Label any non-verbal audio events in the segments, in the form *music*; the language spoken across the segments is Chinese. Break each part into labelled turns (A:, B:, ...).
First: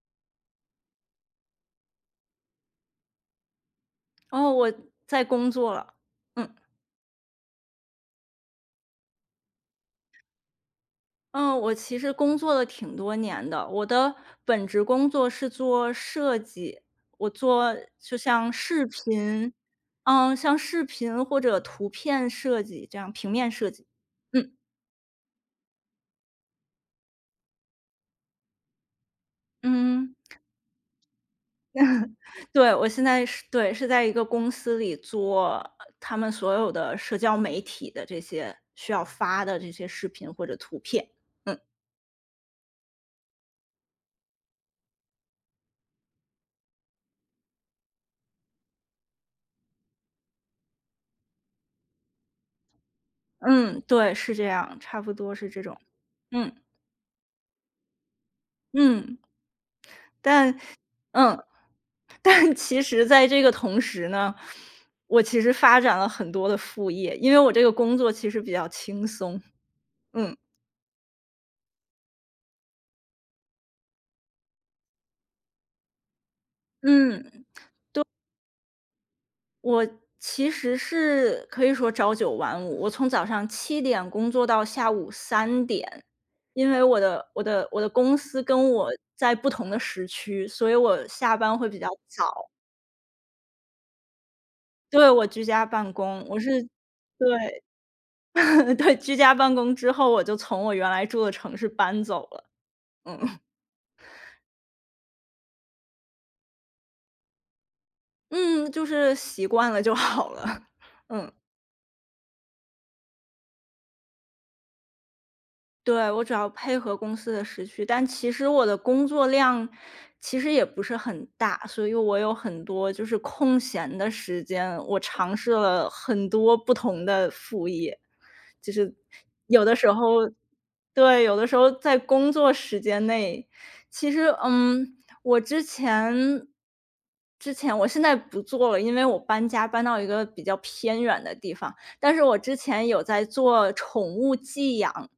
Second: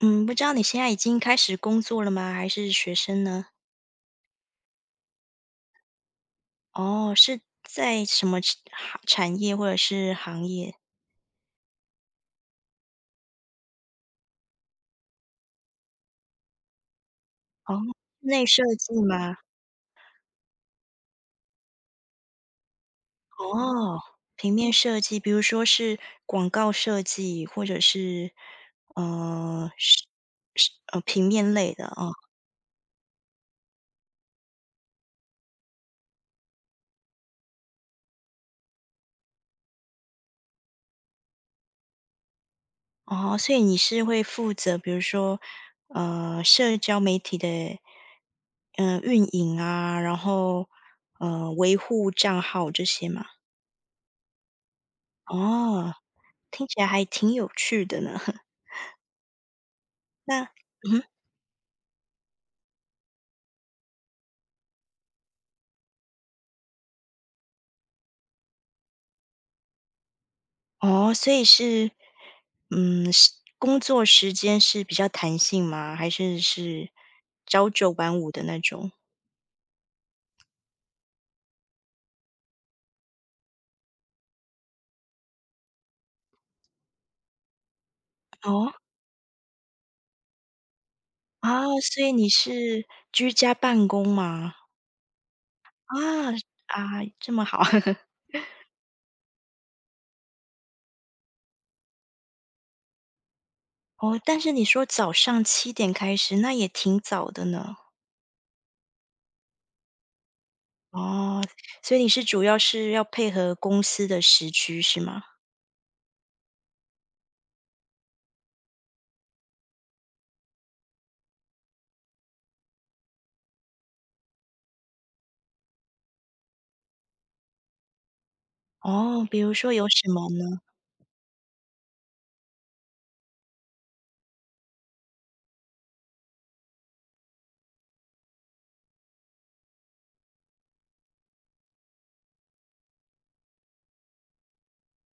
A: 嗯，不知道你现在已经开始工作了吗？还是学生呢？
B: 哦，我在工作了。嗯，
A: 哦，是在什么产业或者是行业？
B: 嗯，我其实工作了挺多年的，我的本职工作是做设计，我做
A: 哦，
B: 就
A: 内
B: 像
A: 设
B: 视
A: 计吗？
B: 频，像视频或者图片设计这样，平面设计。
A: 哦，平
B: 嗯
A: 面设计，比如说是广告设计，或者呃是
B: 嗯，
A: 是平面类的哦。
B: *laughs* 对，我现在是是在一个公司里做他们所有的社交媒体的这些需要发的这些视频或者图片。嗯
A: 哦，所以你是会负责，比如说呃社交媒体的运营啊，然后呃维护账号这些嘛？
B: 嗯，对，是这样，差不多是这种。
A: 哦，
B: 嗯。
A: 听起来还挺有趣的呢。*laughs*
B: 嗯，
A: 那
B: 但
A: 嗯哼。
B: 嗯，*laughs* 但其实在这个同时呢，我其实发展了很多的副业，因为我这个工作其实比较轻松。嗯
A: 哦，所以是，嗯，是工作时间是比较弹性吗？还是
B: 嗯，
A: 朝九晚五的那种？
B: 我其实是可以说朝九晚五，我从早上7点工作到下午3点，因为我的公司跟
A: 哦，
B: 我在不同的时区，所以我下班
A: 啊，
B: 会比较
A: 所以你
B: 早。
A: 是居家办公吗？
B: 对，我居家办公，
A: 啊
B: 我是
A: 啊，这么好
B: 对。
A: *laughs*。
B: *laughs* 对，居家办公之后，我就从我原来住的城市搬走了。嗯，
A: 哦，但是你说早上7点开始，那也挺早的呢。
B: 嗯，就是习惯了就好了。*laughs* 嗯。
A: 哦，所以你是主要是要配合公司的时区是吗？
B: 对，我主要配合公司的时区，但其实我的工作量其实也不是很大，所以我有很多就是空闲的时间，我尝试了很多不同的副业，就是
A: 哦，比如
B: 有
A: 说
B: 的
A: 有
B: 时
A: 什么
B: 候
A: 呢？
B: 对，有的时候在工作时间内，其实我之前之前我现在不做了，因为我搬家搬到一个比较偏远的地方，但是我之前有在做宠物寄养。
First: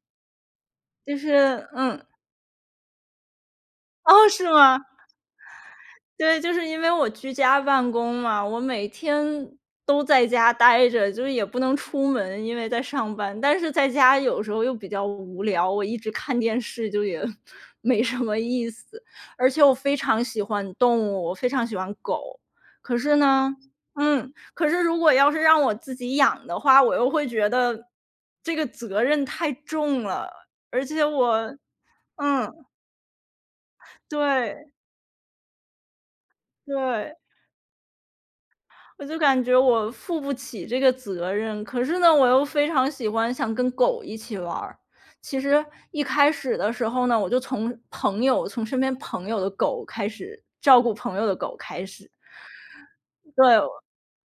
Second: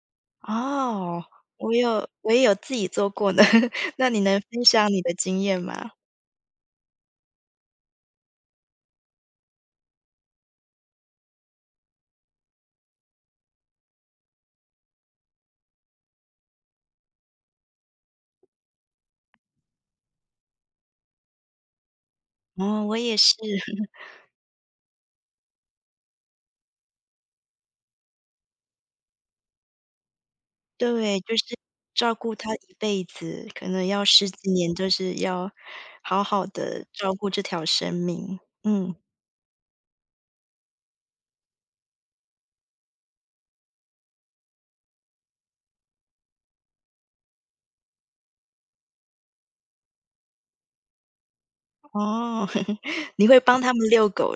B: 就
A: 哦，
B: 是
A: 我
B: 嗯，
A: 有我也有自己做过呢，*laughs* 那你
B: 哦，
A: 能
B: 是
A: 分
B: 吗？
A: 享你的经验吗？
B: 对，就是因为我居家办公嘛，我每天都在家待着，就是也不能出门，因为在上班。但是在家有时候又比较无聊，我一直看电视就也 *laughs* 没什么意思。而且我非常喜欢动物，我非常喜欢狗。
A: 哦，我
B: 可
A: 也
B: 是
A: 是，
B: 呢，
A: *laughs*
B: 可是如果要是让我自己养的话，我又会觉得这个责任太重了，而且
A: 对，就是
B: 我，
A: 照顾它
B: 嗯，
A: 一辈子，可能要十几
B: 对，
A: 年，就是要好好的照
B: 对，
A: 顾这条生命。嗯，
B: 我就感觉我负不起这个责任，可是呢，我又非常喜欢想跟狗一起玩儿。其实一开始的时候呢，我就从身边朋友的狗照顾朋友的狗开始。
A: 哦，*laughs* 你会
B: 对，
A: 帮他们遛狗，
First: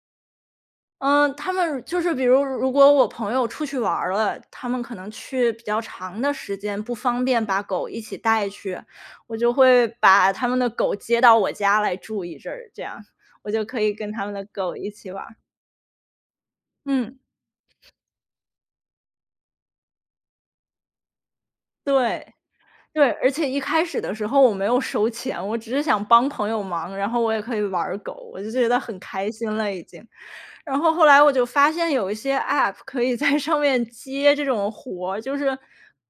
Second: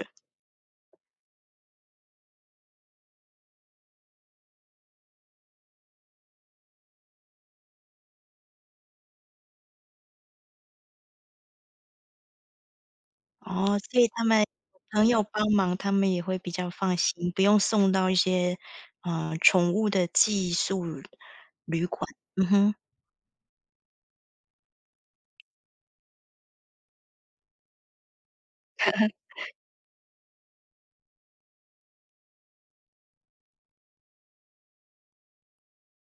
B: 嗯，他们就是比如如果我朋友出去玩儿了，他们可能去比较长的时间，不方便把狗一起带去，我就会把他们的狗接到我家来住一阵儿，这样我就
A: 哦，
B: 可以
A: 所以
B: 跟
A: 他
B: 他们
A: 们
B: 的狗一
A: 朋
B: 起
A: 友
B: 玩儿。
A: 帮忙，他们也会比较放
B: 嗯，
A: 心，不用送到一些，呃，宠物的寄宿旅馆，
B: 对。
A: 嗯哼。
B: 对，而且一开始的时候我没有收钱，我只是想帮朋友忙，然后我也可以玩儿狗，我就觉得很开心了已经。然后后来我就发现有一些 App 可以在上面接这种活儿，就是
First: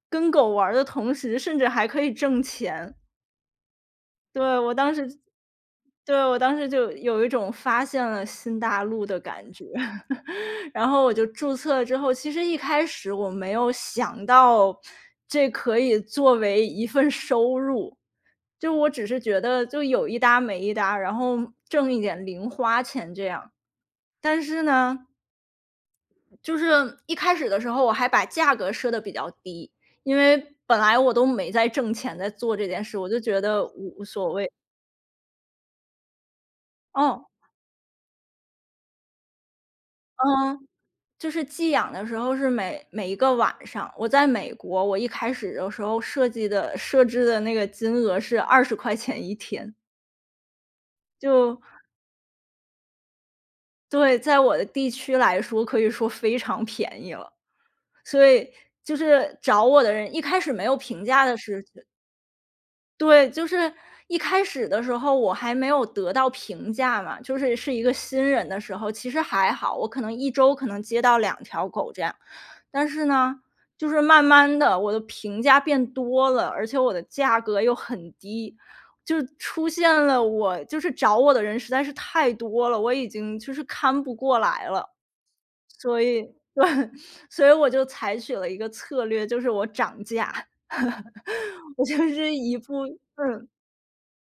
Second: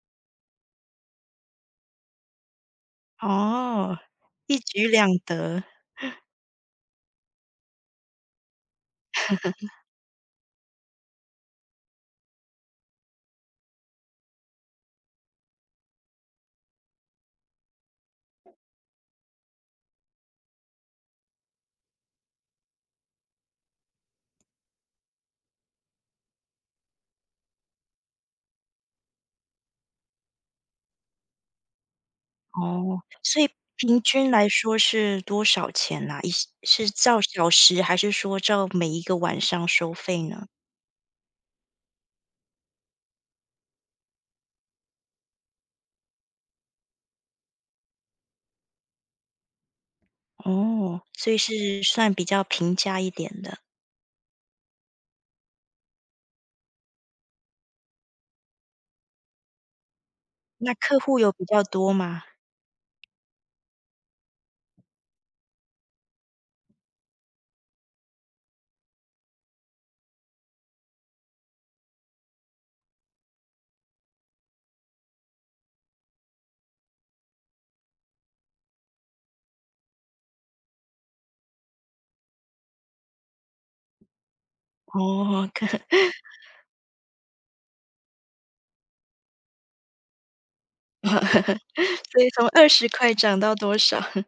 B: 跟狗玩儿的同时，甚至还可以挣钱。
A: 哦，一
B: 对，我
A: 举
B: 当
A: 两
B: 时
A: 得，
B: 对，我当时就有一种发现了新大陆的感觉。*laughs* 然后我就注册了之后，其实一开始我没有想到这可以作为一份收入，就我只是觉得就有一搭没一搭，然后挣一点零花钱这样。但是呢，就是一开始的时候我还把价格设的比较低，因为本来我都没在挣钱，在做这件事，
A: 哦，
B: 我就觉
A: 所以
B: 得
A: 平
B: 无
A: 均
B: 所
A: 来
B: 谓。
A: 说是多少钱呐？一是照
B: 哦，
A: 小时还是说照每一个晚上收费呢？
B: 嗯。就是寄养的时候是每一个晚上，我在美国，我一开始的时候设置的那个金额是20块钱一天，
A: 哦，所以
B: 就
A: 是算比较平价一点的。
B: 对，在我的地区来说可以说非常便宜了。所以就是找我的人一开始没
A: 那
B: 有
A: 客
B: 评
A: 户
B: 价
A: 有
B: 的
A: 比较
B: 是。
A: 多吗？
B: 对，就是一开始的时候我还没有得到评价嘛，就是是一个新人的时候，其实还好，我可能一周可能接到两条狗这样。但是呢，就是慢慢的，我的评价变多了，而且我的价格又很低，就出现了我就是找我的人实在是太多了，我已经就是看不过来了。
A: 哦，
B: 所
A: *laughs*
B: 以对，*laughs* 所以我就采取了一个策略，就是我涨价。*laughs* 我就
A: 所以
B: 是
A: 从
B: 一
A: 二
B: 步
A: 十块涨
B: 嗯。
A: 到多少？*laughs*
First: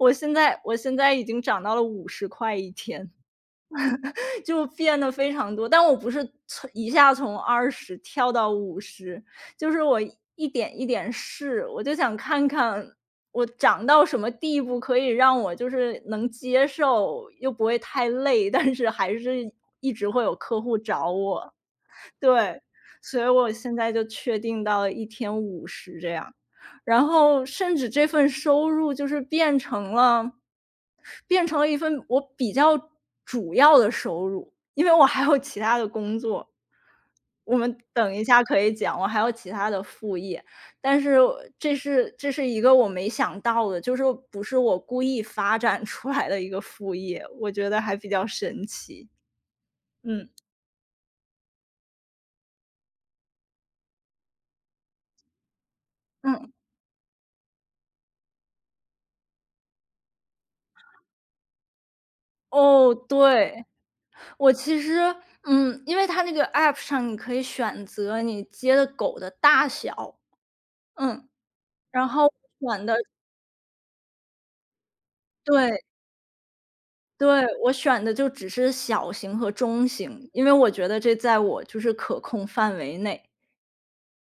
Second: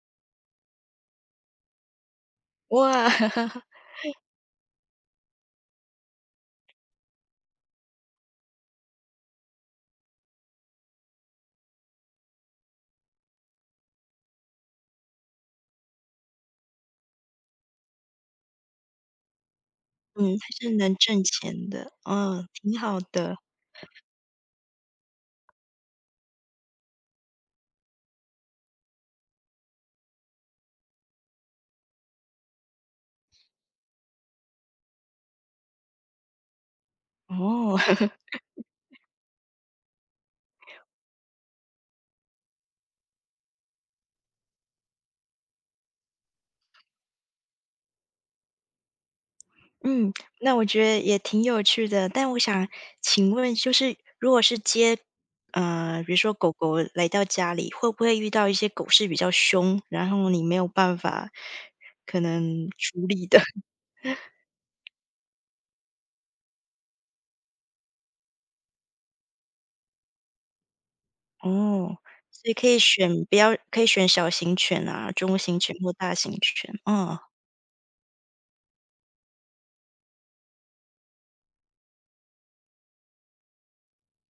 B: 我现在已经涨到了50块一
A: 哇，
B: 天，
A: *laughs*
B: *laughs* 就变得非常多。但我不是从一下从二十跳到五十，就是我一点一点试，我就想看看我涨到什么地步可以让我就是能接受，又不会太累，但是还是一直会有
A: 嗯，还
B: 客
A: 是
B: 户
A: 能
B: 找
A: 挣
B: 我。
A: 钱的，嗯，
B: 对，
A: 挺好
B: 所以
A: 的。
B: 我现在就确定到了一天50这样。然后甚至这份收入就是变成了一份我比较主要的收入，因为我还有其他的工作，我
A: 哦。
B: 们等
A: *laughs*
B: 一下可以讲，我还有其他的副业。但是这是一个我没想到的，就是不是我故意发展 *laughs* 出来的一个副业，我觉得还比较神奇。
A: 嗯，
B: 嗯，
A: 那我觉得也挺有趣的。但我想请问，就是如果是接，呃，比如说狗
B: 嗯，
A: 狗来到家里，会不会遇到一些狗是比较凶，然后你没有办法可能
B: 哦，
A: 处理的？*laughs*
B: 对。我其实嗯，因为它那个 App 上你可以选择你接的狗的大小，嗯，
A: 哦，
B: 然后
A: 所以可以
B: 选的
A: 选不要可以选小型犬啊、中型犬
B: 对，
A: 或大型犬。哦，
B: 对，我选的就只是小型和中型，因为我觉得这在我就是可控范围内。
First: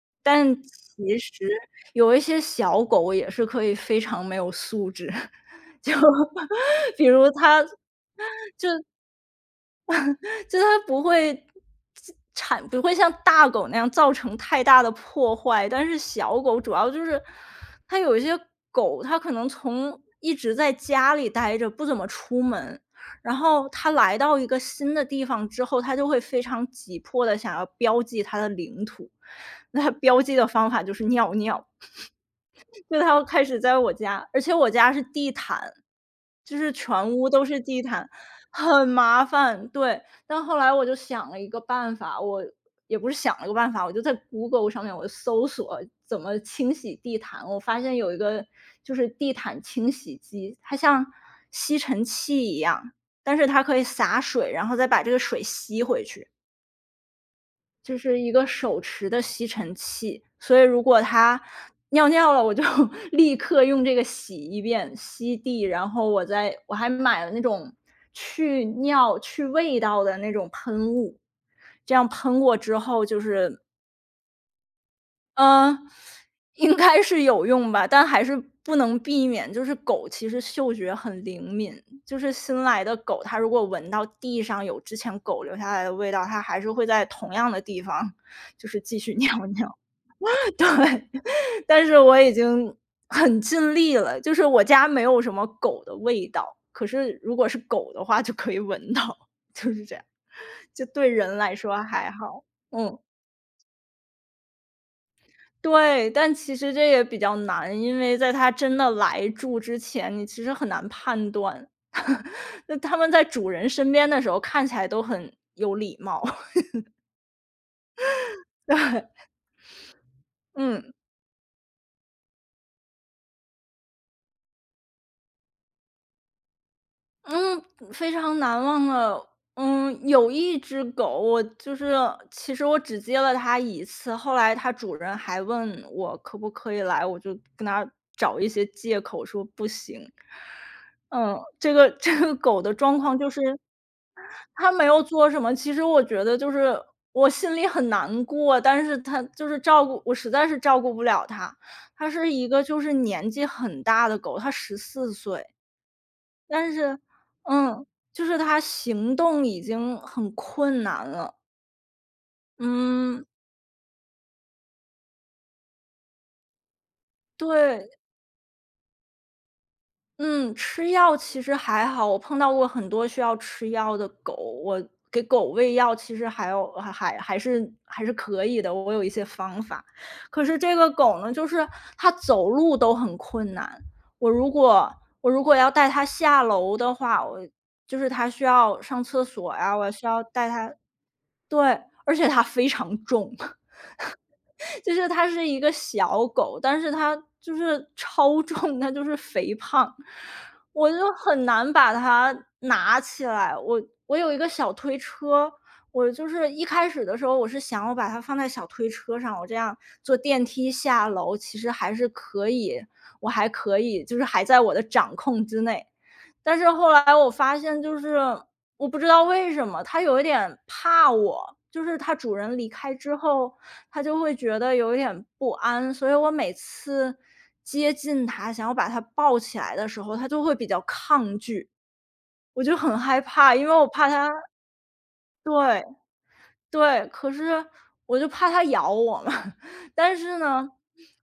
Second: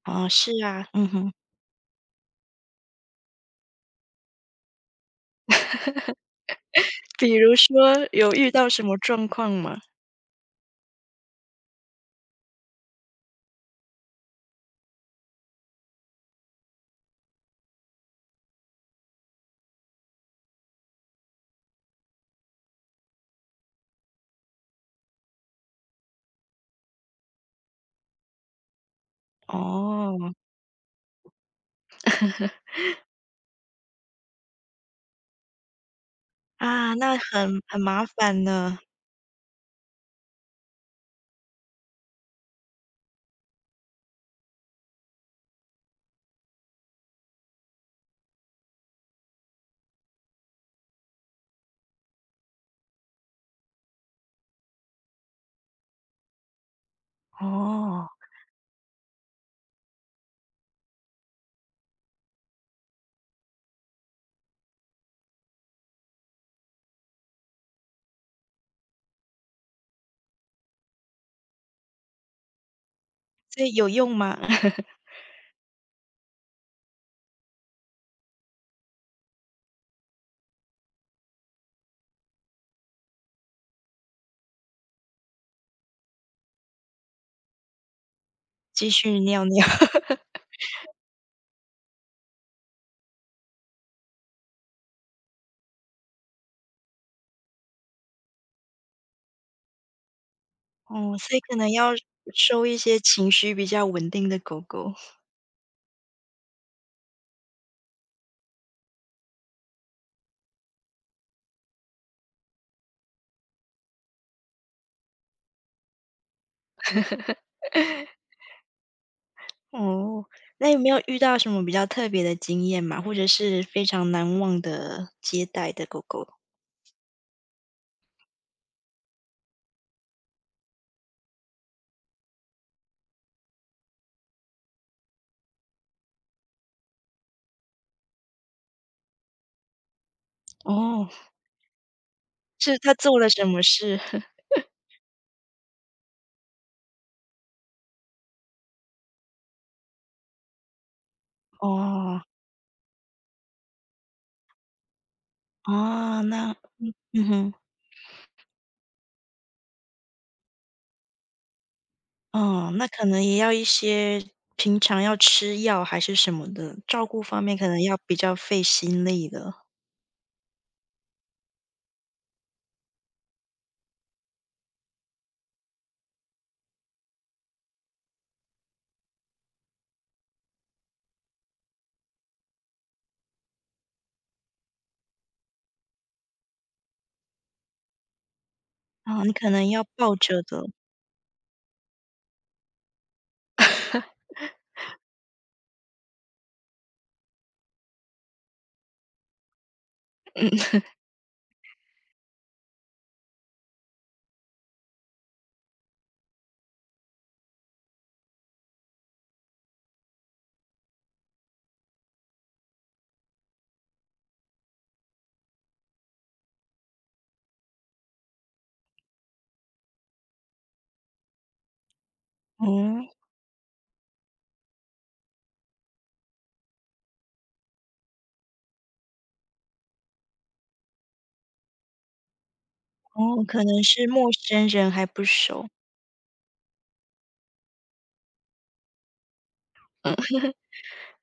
A: 哦，是
B: 但
A: 啊，嗯
B: 其
A: 哼。
B: 实有一些小狗也是可以非常没有素质，*laughs* 就 *laughs* 比如
A: 比如
B: 它
A: 说有遇到什么状况吗？
B: 就是它不会不会像大狗那样造成太大的破坏，但是小狗主要就是它有一些狗，它可能从一直在家里待着，不怎么出门，然后它来到一个新的地方之后，它就会非常急迫的想要标记它的领土。那它标
A: 哦，
B: 记的方法就是尿尿。就它要开始在我家，而且我家是地毯，就是
A: 啊，
B: 全
A: 那
B: 屋都是
A: 很
B: 地
A: 麻
B: 毯，
A: 烦呢。
B: 很麻烦，对。但后来我就想了一个办法，我也不是想了个办法，我就在 Google 上面我搜索怎么清洗地毯，我发现有一个就是地毯清洗机，它像吸尘器一样，但是它可以洒水，然后再把这个水吸回去。就
A: 哦。
B: 是一个手持的吸尘器，所以如果它尿尿了，我就 *laughs* 立刻用这个洗一遍，吸地，然后我还买了那种去味道的那种喷雾，这样喷过之后，
A: 所以有用吗？*laughs*
B: 嗯，应该是有用吧，但还是不能避免。就是狗其实嗅觉很灵敏，就是新来的狗，它如果闻到地上有之前狗留下来的味道，它还是会在同样的地方，就是
A: 继
B: 继续 *laughs*
A: 续尿
B: 尿
A: 尿，
B: 尿。*laughs* 对，但是我已经很尽力了，就是我家没有什么狗的味道，可是如果是狗的话就可以闻到，就是这样，就对
A: 哦，所
B: 人
A: 以
B: 来
A: 可能
B: 说
A: 要
B: 还好，
A: 收一些
B: 嗯。
A: 情绪比较稳定的狗狗。
B: 对，但其实这也比较难，因为在它真的来住之前，你其实很难判断。*laughs* 那他们在主人身边的时候看起来都很有礼貌。*laughs*
A: 哦，那有没
B: 嗯，
A: 有遇到什么比较特别的经验嘛？或者是非常难忘的接待的狗狗？
B: 嗯，非常难忘了。嗯，有一只狗，我就是其实我只接了它一次，后来它主人还问我可不可以来，我就跟它找一些借口说不行。
A: 哦，
B: 嗯，这个 *laughs* 这个狗的
A: 是它
B: 状
A: 做
B: 况
A: 了
B: 就是
A: 什么事？*laughs*
B: 他没有做什么，其实我觉得就是我心里很难过，但是他就是照顾实在是照顾不了他。他
A: 哦，
B: 是一个就是年纪很大的狗，它14岁，
A: 哦，那
B: 但是
A: 嗯哼，
B: 嗯，就是它行动已经很困难了。
A: 哦，那可能
B: 嗯，
A: 也要一些平常要吃药还是什么的，照顾方面可能
B: 对。
A: 要比较费心力的。
B: 嗯，吃药其实还好，我碰到过很多需要吃药的狗，我给狗喂药其实还有还还还是还是可以的，我有一些方法。可是这个狗呢，就是它走路都很困难，我如果我如果要带它下楼的话，我就是它需要上
A: 啊，
B: 厕
A: 你可
B: 所
A: 能
B: 呀，
A: 要
B: 我需
A: 抱
B: 要
A: 着
B: 带
A: 的，
B: 它，对，而且它非常重。就是它是一个小狗，但是它就是超重，它就是肥胖，我就很难把它拿起来。我有一个小推车，我就是一开始的时候，我是想我把它放在小推车上，我这样坐电梯下楼，其实还是可以，我还可以，就是还在我的掌控之内。但是后来我发现，就是我不知道为什么，它有一点怕我，就是它主人离开
A: 哦。
B: 之后，他就会觉得有一点不安，所以我每次接近他，想要把他抱起来的时候，他就会比较抗拒，我就很害
A: 哦，
B: 怕，
A: 可
B: 因为
A: 能
B: 我
A: 是
B: 怕
A: 陌
B: 他。
A: 生人还不熟，
B: 对。对，可是我就怕它咬我嘛，*laughs* 但是呢，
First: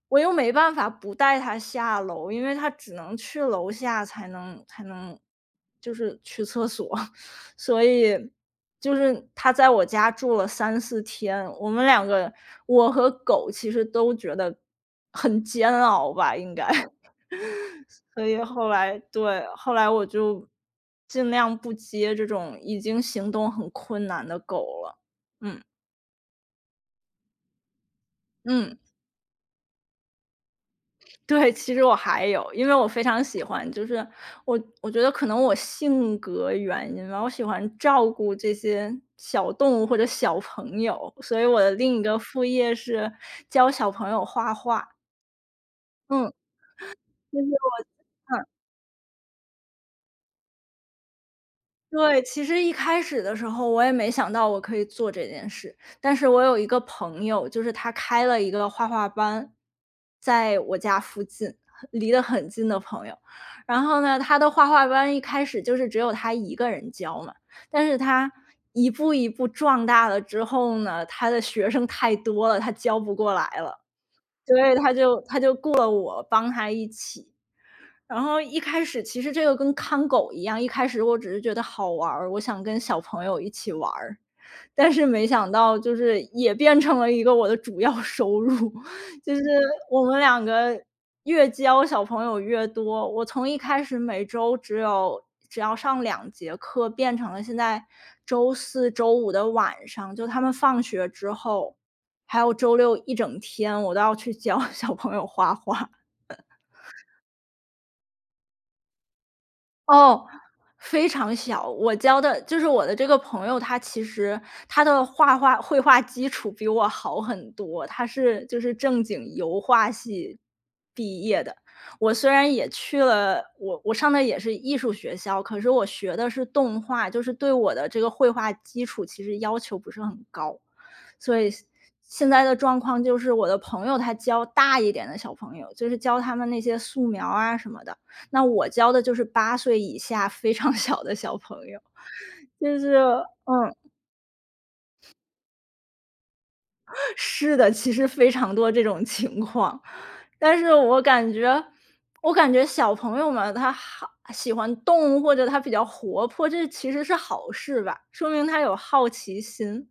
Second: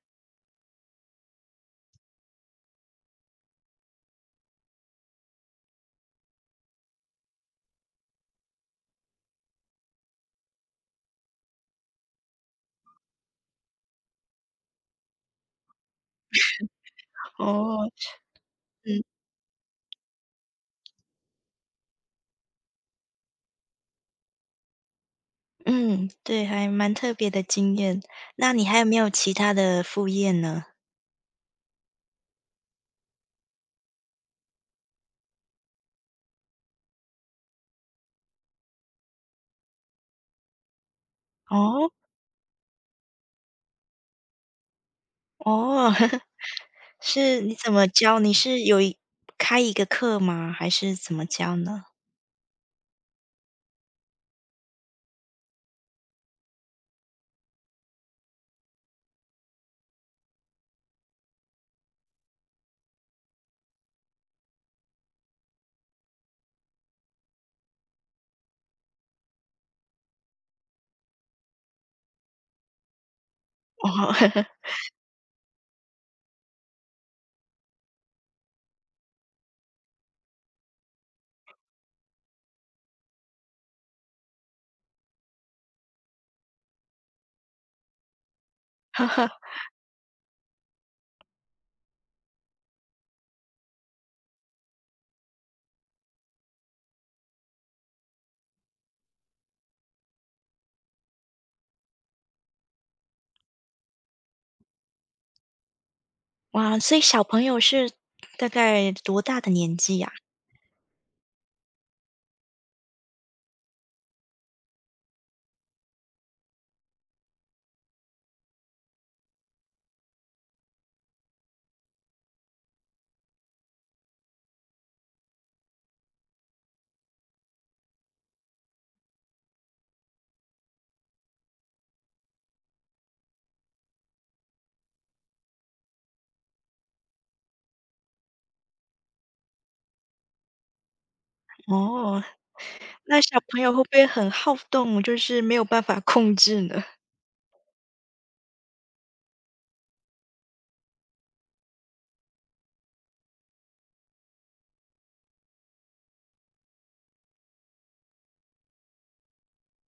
B: 我又没办法不带它下楼，因为它只能去楼下才能就是去厕所，*laughs* 所以就是它在我家住了3、4天，我们两个我和狗其实都觉得很煎熬吧，应该，*laughs*
A: 哦，
B: 所以后来
A: 嗯
B: 对，后来我就尽量不接这种已经行动很困难的狗了，嗯。
A: 嗯，对，还蛮特别的经验。那你
B: 嗯。
A: 还有没有其他的副业呢？
B: 对，其实我还有，因为我非常喜欢，就是我觉得可能我性格原因吧，我喜欢照顾这些小动物或者小朋友，所以我的
A: 哦。
B: 另一个副业是教小朋友画画。
A: 哦，*laughs*
B: 嗯，就
A: 是
B: 是
A: 你怎么
B: 我
A: 教？你是有一开一个课吗？还是怎么教呢？
B: 对，其实一开始的时候我也没想到我可以做这件事，但是我有一个朋友，就是他开了一个画画班，在我家附近，离得很近的朋友。然后呢，他的画画班一开始就是只有他一个人教嘛，但是他一步一步壮大了之后呢，他的学生太多了，他教不过来了，
A: 哦，
B: 所以他就雇了我帮他一起。然后一开始其实这个跟看狗一样，一开始我只是觉得好玩儿，我想跟小朋友一起玩儿，*laughs* 但是没想到就是也变成了一个我的主要收入，*laughs* 就是
A: *laughs*
B: 我们2个越教小朋友越多，我从一开始每周只有只要上2节课，变成了现在周四周五的晚上，就他们放学之后，还有周六一整天，我都要去教 *laughs* 小朋友画画。
A: 哇，所以小朋友是大概多大的年纪呀？
B: 哦，非常小。我教的就是我的这个朋友，他其实他的画画绘画基础比我好很多，他是就是正经油画系毕业的。我虽然也去了，我上的也是艺术学校，可是我学的是动画，就是对我的这个绘画基础其实要求不是很高。所以现在的状况就是，我的朋友他教大一点的小朋友，就是教他们那些素描啊什么的，那我教的就是8岁以下非常小的小朋友，
A: 哦。
B: 就是
A: 那小朋友
B: 嗯，
A: 会不会很好动，就是没有办法控制呢？
B: 是的，其实非常多这种情况。但是我感觉小朋友嘛，他好喜欢动物或者他比较活泼，这其实是好事吧，说明他有好奇心。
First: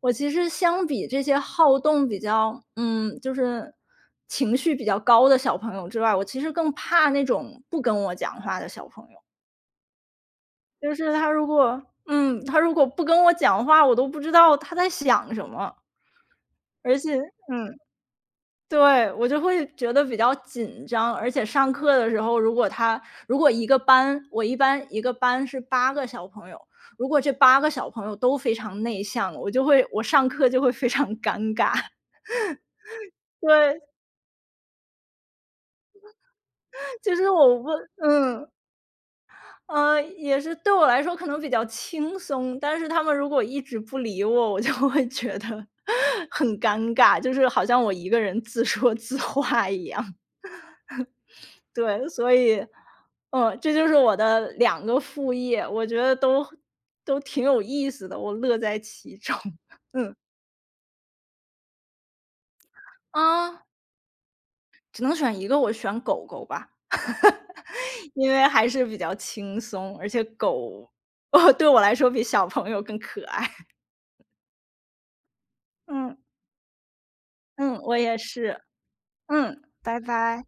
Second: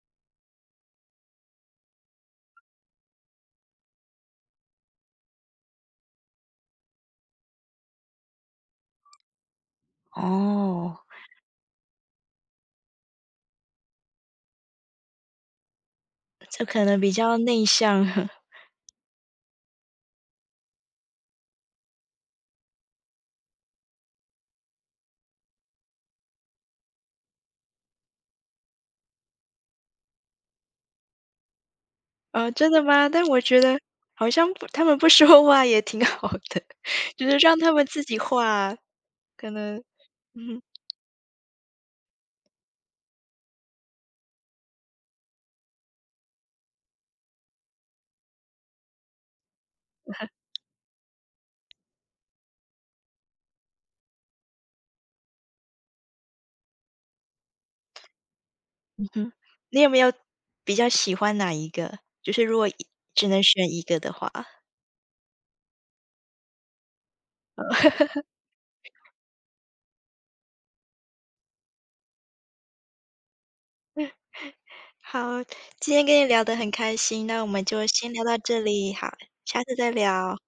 B: 我其实相比这些好动比较就是情绪比较高的小朋友之外，我其实更怕那种不跟我讲话的小朋友。就
A: 哦，
B: 是他如果他如果不跟我讲话，我都不知道他在想什么。
A: *laughs* 这可
B: 而
A: 能比
B: 且
A: 较内
B: 嗯，
A: 向。*laughs*
B: 对，我就会觉得比较紧张，而且上课的时候，如果他如果一个班，我一般1个班是8个小朋友，如果这8个小朋友都非常内向，我上课就会非常尴尬。*laughs*
A: 呃，真的吗？但我觉得
B: 对，
A: 好像不他们不说话也挺 *laughs* 好的，*laughs*
B: 就
A: 就
B: 是
A: 是
B: 我
A: 让他们
B: 问
A: 自己
B: 嗯。
A: 画，可能
B: 也是
A: 嗯
B: 对我来说可能比较轻松，但是他们如果一直不理我，我就会觉得 *laughs* 很尴尬，就是好像我一个人自说自话一样。对，所以，嗯，这就是我的2个副业，我觉得都挺有意思的，我乐在其
A: 哼。
B: 中。*laughs*
A: 你有没有
B: 嗯，
A: 比较喜欢哪一个？就是如果一只能
B: 啊，
A: 选一个的话。
B: 只能选一个，我选狗狗吧，因为还是比较轻松，而且狗，*laughs* 哦，对我来说比小朋友更可爱。
A: 好，
B: *laughs*
A: 今天
B: 嗯。
A: 跟你聊得很开心，那我们
B: 嗯，
A: 就
B: 我
A: 先
B: 也
A: 聊到这
B: 是。
A: 里，好，
B: 嗯，
A: 下次再
B: 拜
A: 聊。
B: 拜。